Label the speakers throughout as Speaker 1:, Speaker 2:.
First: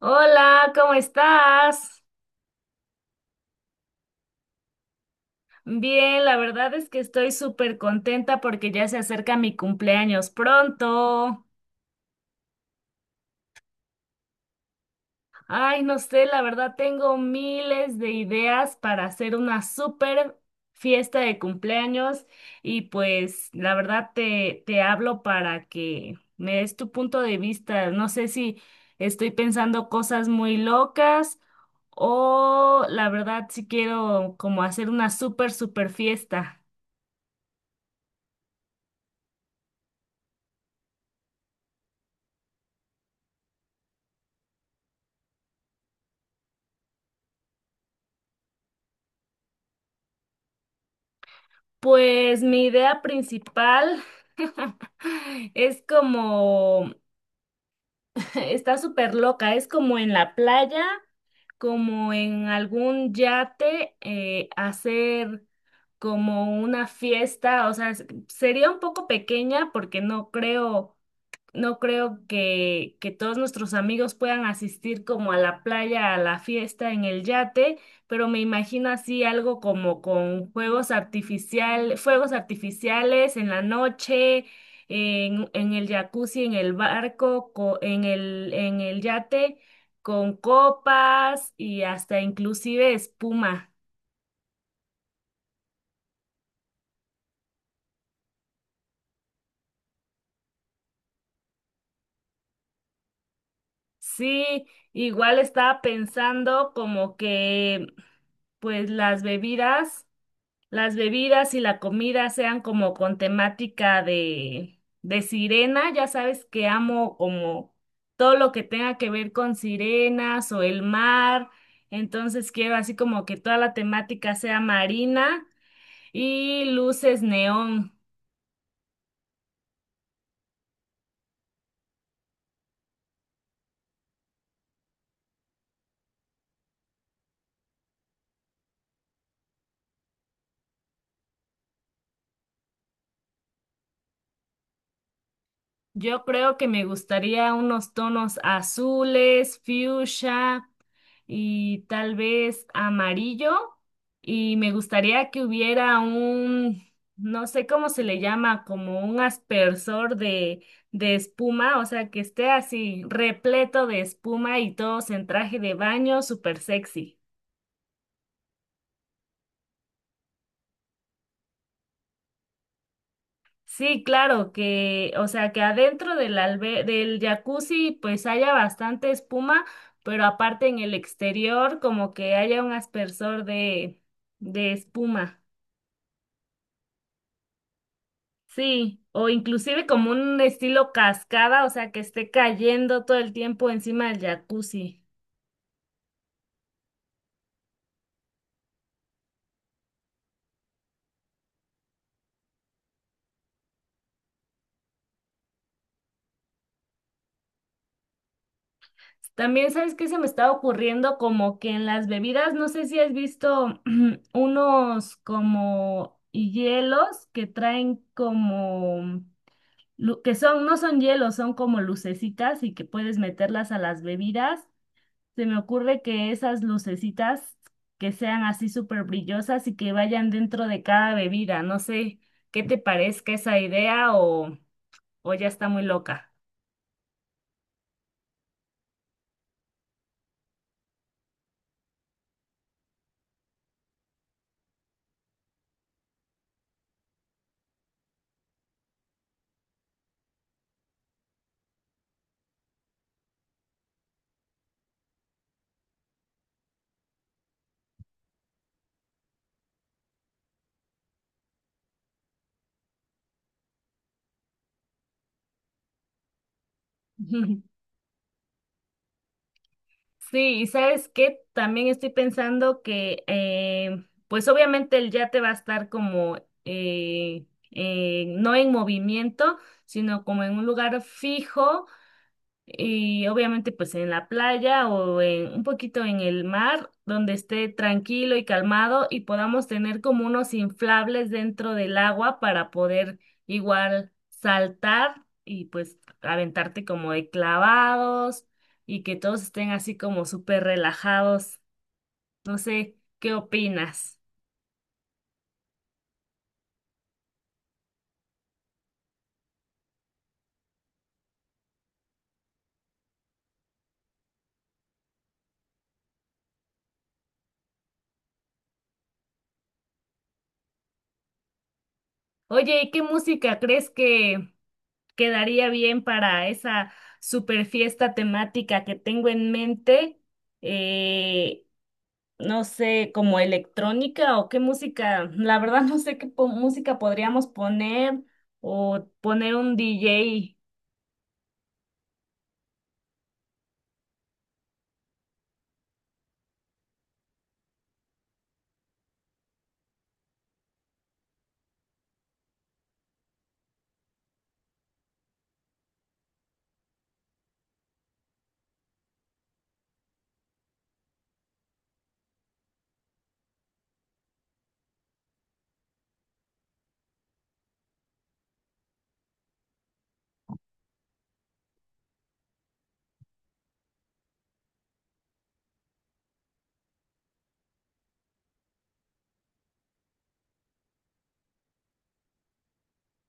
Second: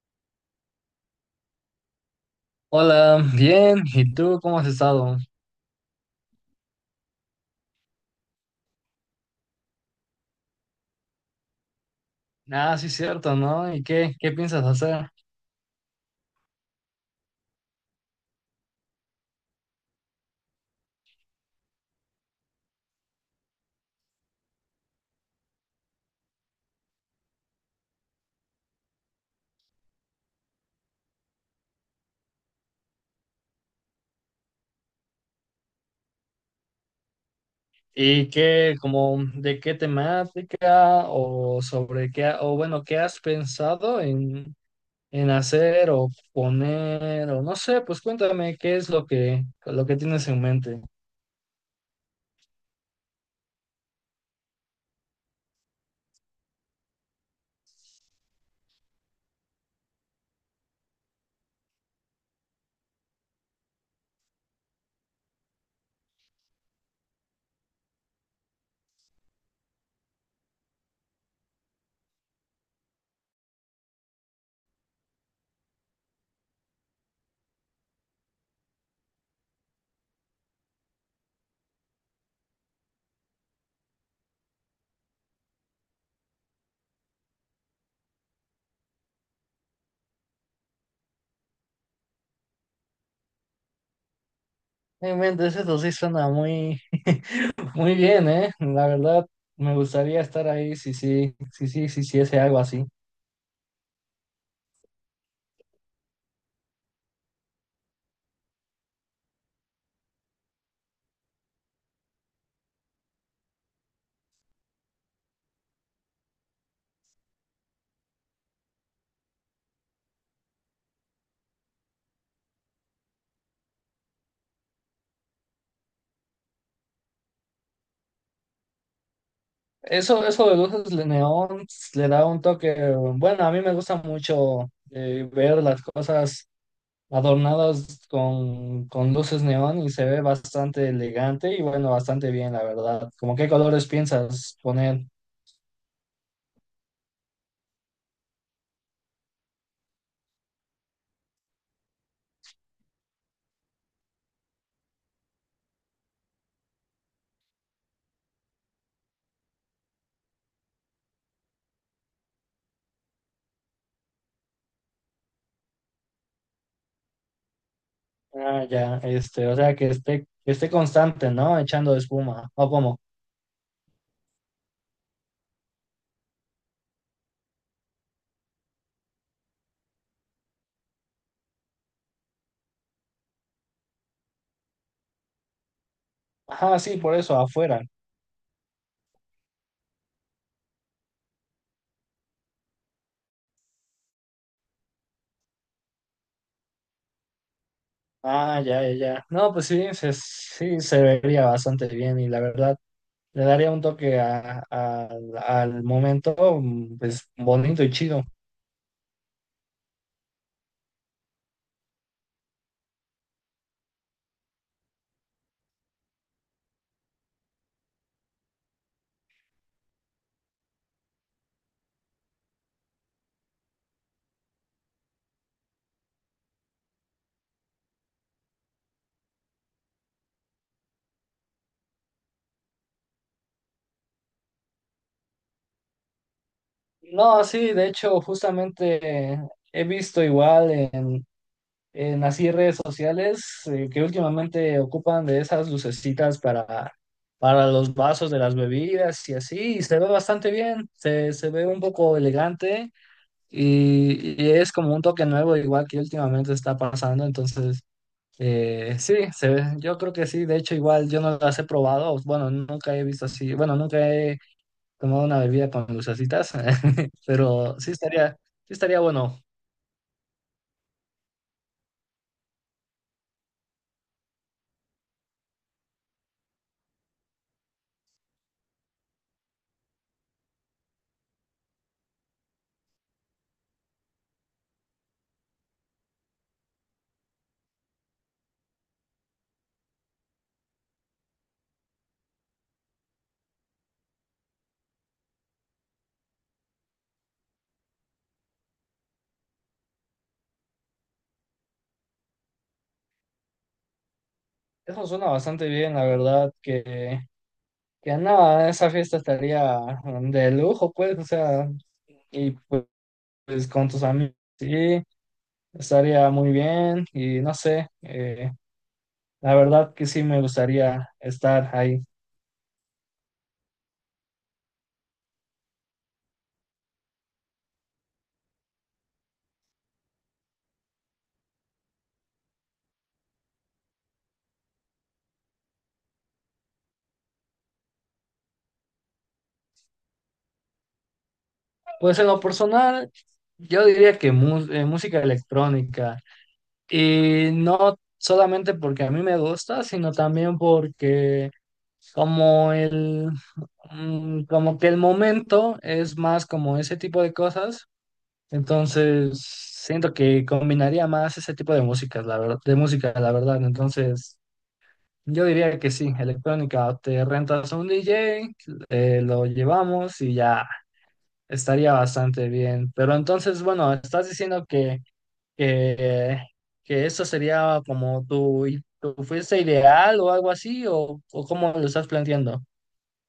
Speaker 1: Hola, ¿cómo estás?
Speaker 2: Hola, bien. ¿Y tú cómo has estado?
Speaker 1: Bien, la verdad es que estoy súper contenta porque ya se acerca mi cumpleaños pronto.
Speaker 2: Ah, sí, cierto, ¿no? ¿Y qué piensas hacer?
Speaker 1: Ay, no sé, la verdad tengo miles de ideas para hacer una súper fiesta de cumpleaños y pues la verdad te hablo para que me des tu punto de vista. No sé si estoy pensando cosas muy locas o la verdad si quiero como hacer una súper, súper fiesta.
Speaker 2: ¿Y qué, como, de qué temática o sobre qué, o bueno, qué has pensado en hacer o poner o no sé, pues cuéntame qué es lo que tienes en mente.
Speaker 1: Pues mi idea principal es como, está súper loca, es como en la playa, como en algún yate, hacer como una fiesta, o sea, sería un poco pequeña porque no creo que todos nuestros amigos puedan asistir como a la playa, a la fiesta, en el yate, pero me imagino así algo como con juegos artificial, fuegos artificiales en la noche, en el jacuzzi, en el barco, en en el yate, con copas y hasta inclusive espuma.
Speaker 2: En mente, eso sí suena muy, muy bien, ¿eh? La verdad, me gustaría estar ahí si sí, sí, sí, sí, sí, sí, hiciese algo así.
Speaker 1: Sí, igual estaba pensando como que pues las bebidas. Las bebidas y la comida sean como con temática de sirena. Ya sabes que amo como todo lo que tenga que ver con sirenas o el mar. Entonces quiero así como que toda la temática sea marina y luces neón.
Speaker 2: Eso de luces de neón le da un toque. Bueno, a mí me gusta mucho ver las cosas adornadas con luces neón y se ve bastante elegante y bueno, bastante bien, la verdad. ¿Cómo qué colores piensas poner?
Speaker 1: Yo creo que me gustaría unos tonos azules, fucsia, y tal vez amarillo. Y me gustaría que hubiera un, no sé cómo se le llama, como un aspersor de espuma, o sea, que esté así repleto de espuma y todos en traje de baño, súper sexy.
Speaker 2: Ah, ya, este, o sea, que esté constante, ¿no? Echando espuma, ¿o cómo?
Speaker 1: Sí, claro, que, o sea, que adentro del jacuzzi pues haya bastante espuma, pero aparte en el exterior como que haya un aspersor de espuma.
Speaker 2: Ajá, sí, por eso, afuera.
Speaker 1: Sí, o inclusive como un estilo cascada, o sea, que esté cayendo todo el tiempo encima del jacuzzi.
Speaker 2: Ah, ya, ya, ya. No, pues sí, se vería bastante bien y la verdad le daría un toque al momento, pues bonito y chido.
Speaker 1: También, ¿sabes qué se me está ocurriendo? Como que en las bebidas, no sé si has visto unos como hielos que traen como, que son, no son hielos, son como lucecitas y que puedes meterlas a las bebidas. Se me ocurre que esas lucecitas que sean así súper brillosas y que vayan dentro de cada bebida. No sé qué te parezca esa idea o ya está muy loca.
Speaker 2: No, sí, de hecho, justamente he visto igual en así redes sociales que últimamente ocupan de esas lucecitas para los vasos de las bebidas y así, y se ve bastante bien, se ve un poco elegante y es como un toque nuevo igual que últimamente está pasando, entonces. Sí, se ve. Yo creo que sí. De hecho, igual yo no las he probado. Bueno, nunca he visto así. Bueno, nunca he tomado una bebida con lucecitas, pero sí estaría bueno.
Speaker 1: Sí, y sabes qué, también estoy pensando que, pues obviamente el yate va a estar como, no en movimiento, sino como en un lugar fijo. Y obviamente pues en la playa o en un poquito en el mar, donde esté tranquilo y calmado y podamos tener como unos inflables dentro del agua para poder igual saltar y pues aventarte como de clavados y que todos estén así como súper relajados. No sé, ¿qué opinas?
Speaker 2: Eso suena bastante bien, la verdad. Que nada, esa fiesta estaría de lujo, pues. O sea, y pues, pues, con tus amigos, sí, estaría muy bien. Y no sé, la verdad que sí me gustaría estar ahí.
Speaker 1: Oye, ¿y qué música crees que quedaría bien para esa super fiesta temática que tengo en mente? eh, no sé, como electrónica o qué música. La verdad no sé qué música podríamos poner o poner un DJ.
Speaker 2: Pues en lo personal, yo diría que música electrónica. Y no solamente porque a mí me gusta, sino también porque como el como que el momento es más como ese tipo de cosas. Entonces, siento que combinaría más ese tipo de músicas, la verdad, de música, la verdad. Entonces, yo diría que sí, electrónica, te rentas a un DJ, lo llevamos y ya estaría bastante bien. Pero entonces, bueno, estás diciendo que, que eso sería como tu fuerza ideal o algo así, o cómo lo estás planteando.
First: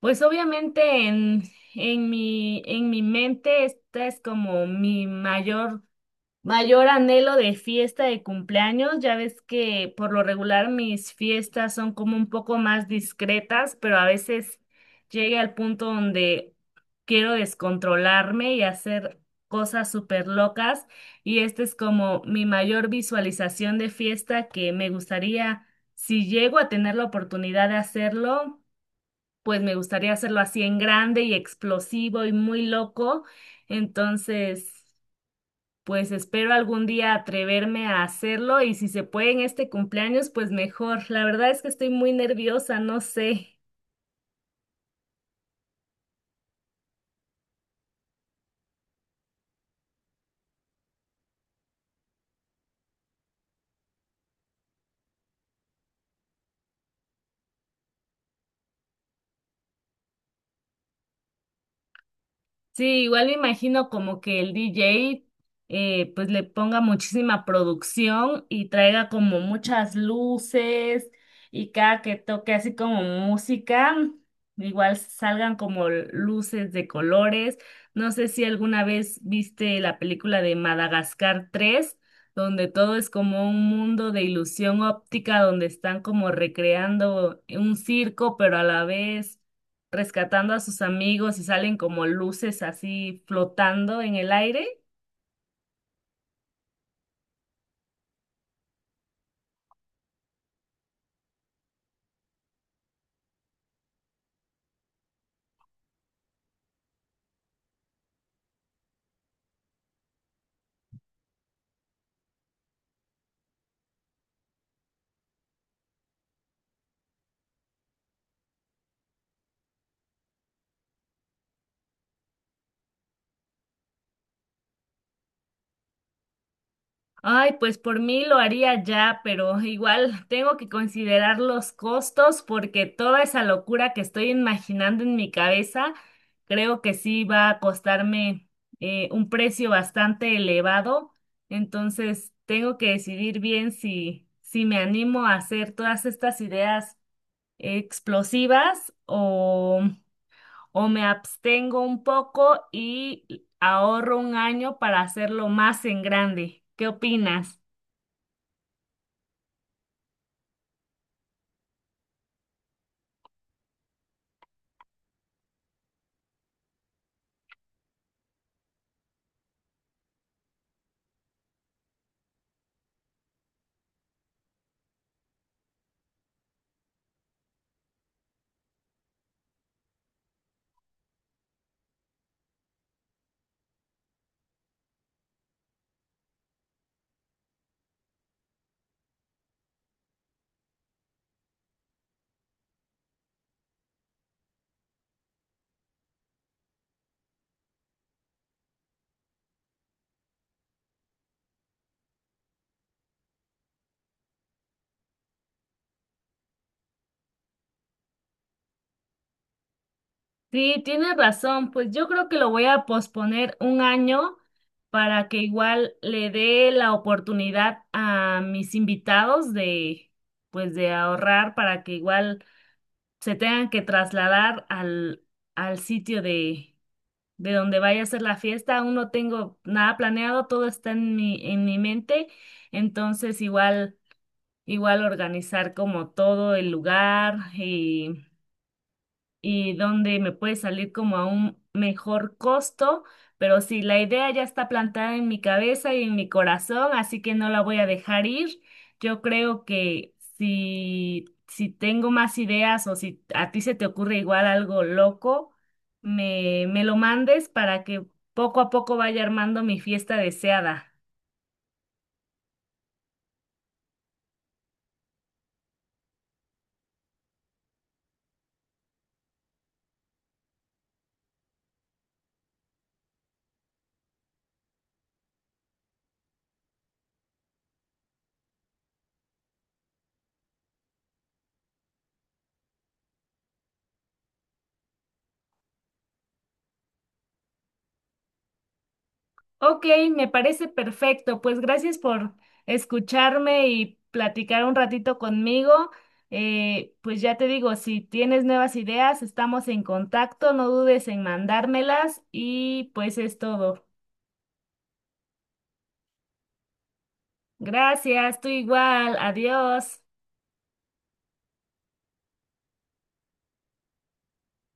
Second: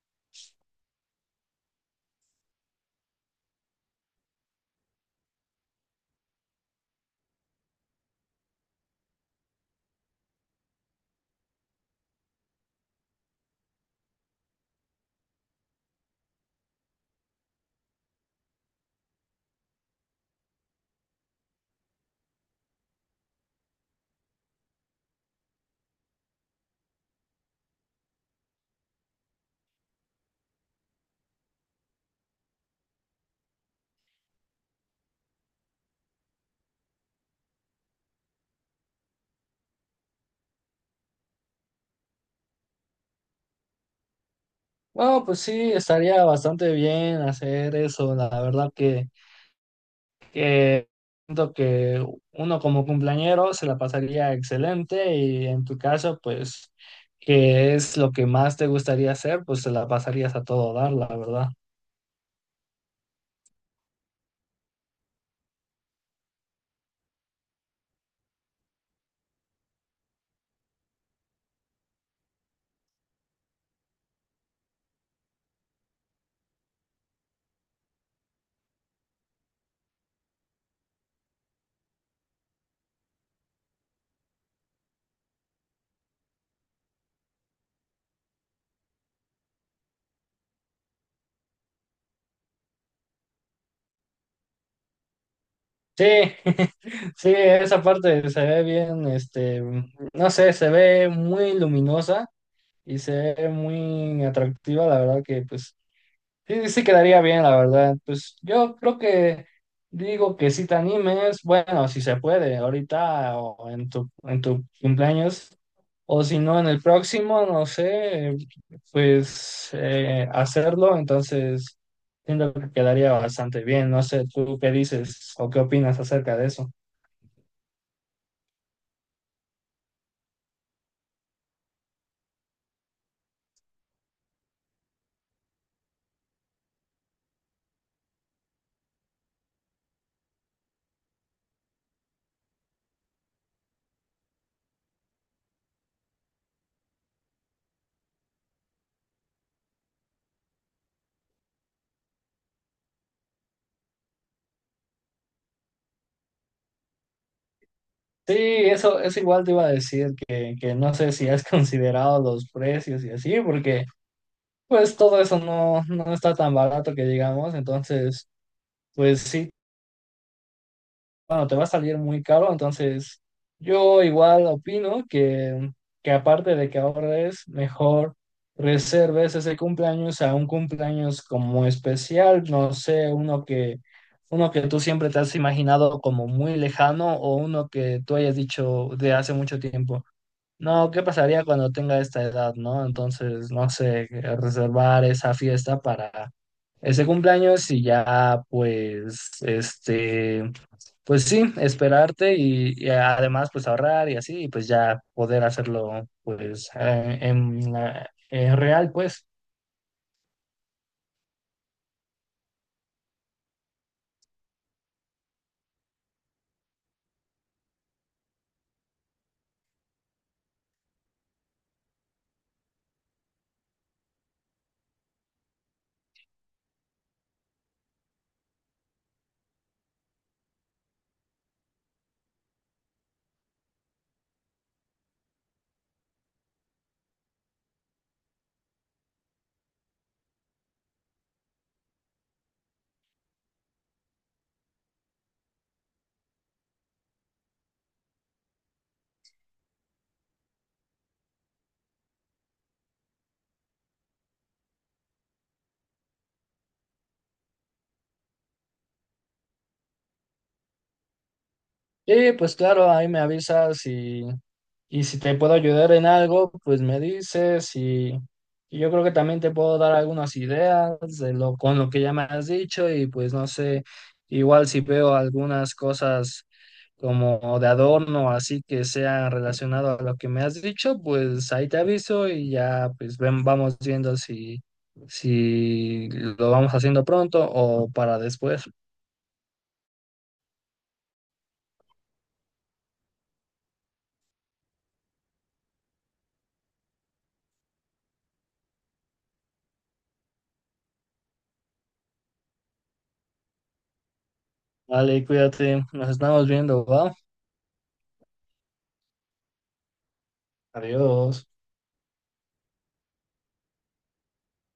Speaker 1: Pues obviamente en en mi mente esta es como mi mayor anhelo de fiesta de cumpleaños, ya ves que por lo regular mis fiestas son como un poco más discretas, pero a veces llegué al punto donde quiero descontrolarme y hacer cosas súper locas y esta es como mi mayor visualización de fiesta que me gustaría, si llego a tener la oportunidad de hacerlo, pues me gustaría hacerlo así en grande y explosivo y muy loco. Entonces... Pues espero algún día atreverme a hacerlo y si se puede en este cumpleaños, pues mejor. La verdad es que estoy muy nerviosa, no sé.
Speaker 2: Bueno, pues sí, estaría bastante bien hacer eso. La verdad que siento que uno como cumpleañero se la pasaría excelente y en tu caso, pues, que es lo que más te gustaría hacer, pues se la pasarías a todo dar, la verdad.
Speaker 1: Sí, igual me imagino como que el DJ pues le ponga muchísima producción y traiga como muchas luces y cada que toque así como música, igual salgan como luces de colores. No sé si alguna vez viste la película de Madagascar 3, donde todo es como un mundo de ilusión óptica, donde están como recreando un circo, pero a la vez rescatando a sus amigos y salen como luces así flotando en el aire.
Speaker 2: Sí, sí, esa parte se ve bien, este, no sé, se ve muy luminosa y se ve muy atractiva, la verdad que pues sí, sí quedaría bien, la verdad. Pues yo creo que digo que si te animes, bueno, si se puede, ahorita o en tu cumpleaños, o si no, en el próximo, no sé, pues hacerlo, entonces siento que quedaría bastante bien. No sé, ¿tú qué dices o qué opinas acerca de eso?
Speaker 1: Ay, pues por mí lo haría ya, pero igual tengo que considerar los costos porque toda esa locura que estoy imaginando en mi cabeza, creo que sí va a costarme un precio bastante elevado. Entonces, tengo que decidir bien si me animo a hacer todas estas ideas explosivas o me abstengo un poco y ahorro un año para hacerlo más en grande. ¿Qué opinas?
Speaker 2: Sí, eso igual te iba a decir que no sé si has considerado los precios y así, porque pues todo eso no, no está tan barato que digamos, entonces pues sí, bueno, te va a salir muy caro, entonces yo igual opino que aparte de que ahorres, mejor reserves ese cumpleaños a un cumpleaños como especial, no sé, uno que tú siempre te has imaginado como muy lejano o uno que tú hayas dicho de hace mucho tiempo. No, ¿qué pasaría cuando tenga esta edad, no? Entonces, no sé, reservar esa fiesta para ese cumpleaños y ya, pues, este, pues sí, esperarte y además pues ahorrar y así, y pues ya poder hacerlo pues en, en real, pues.
Speaker 1: Sí, tienes razón, pues yo creo que lo voy a posponer un año para que igual le dé la oportunidad a mis invitados de, pues de ahorrar para que igual se tengan que trasladar al sitio de donde vaya a ser la fiesta. Aún no tengo nada planeado, todo está en en mi mente, entonces igual. Igual organizar como todo el lugar y donde me puede salir como a un mejor costo, pero sí, la idea ya está plantada en mi cabeza y en mi corazón, así que no la voy a dejar ir. Yo creo que si tengo más ideas o si a ti se te ocurre igual algo loco, me lo mandes para que poco a poco vaya armando mi fiesta deseada.
Speaker 2: Y pues claro, ahí me avisas y si te puedo ayudar en algo, pues me dices y yo creo que también te puedo dar algunas ideas de lo, con lo que ya me has dicho y pues no sé, igual si veo algunas cosas como de adorno, así que sea relacionado a lo que me has dicho, pues ahí te aviso y ya pues ven, vamos viendo si, si lo vamos haciendo pronto o para después.
Speaker 1: Ok, me parece perfecto. Pues gracias por escucharme y platicar un ratito conmigo. Pues ya te digo, si tienes nuevas ideas, estamos en contacto, no dudes en mandármelas y pues es todo.
Speaker 2: Vale, cuídate, nos estamos viendo, ¿va?
Speaker 1: Gracias, tú igual, adiós.
Speaker 2: Adiós.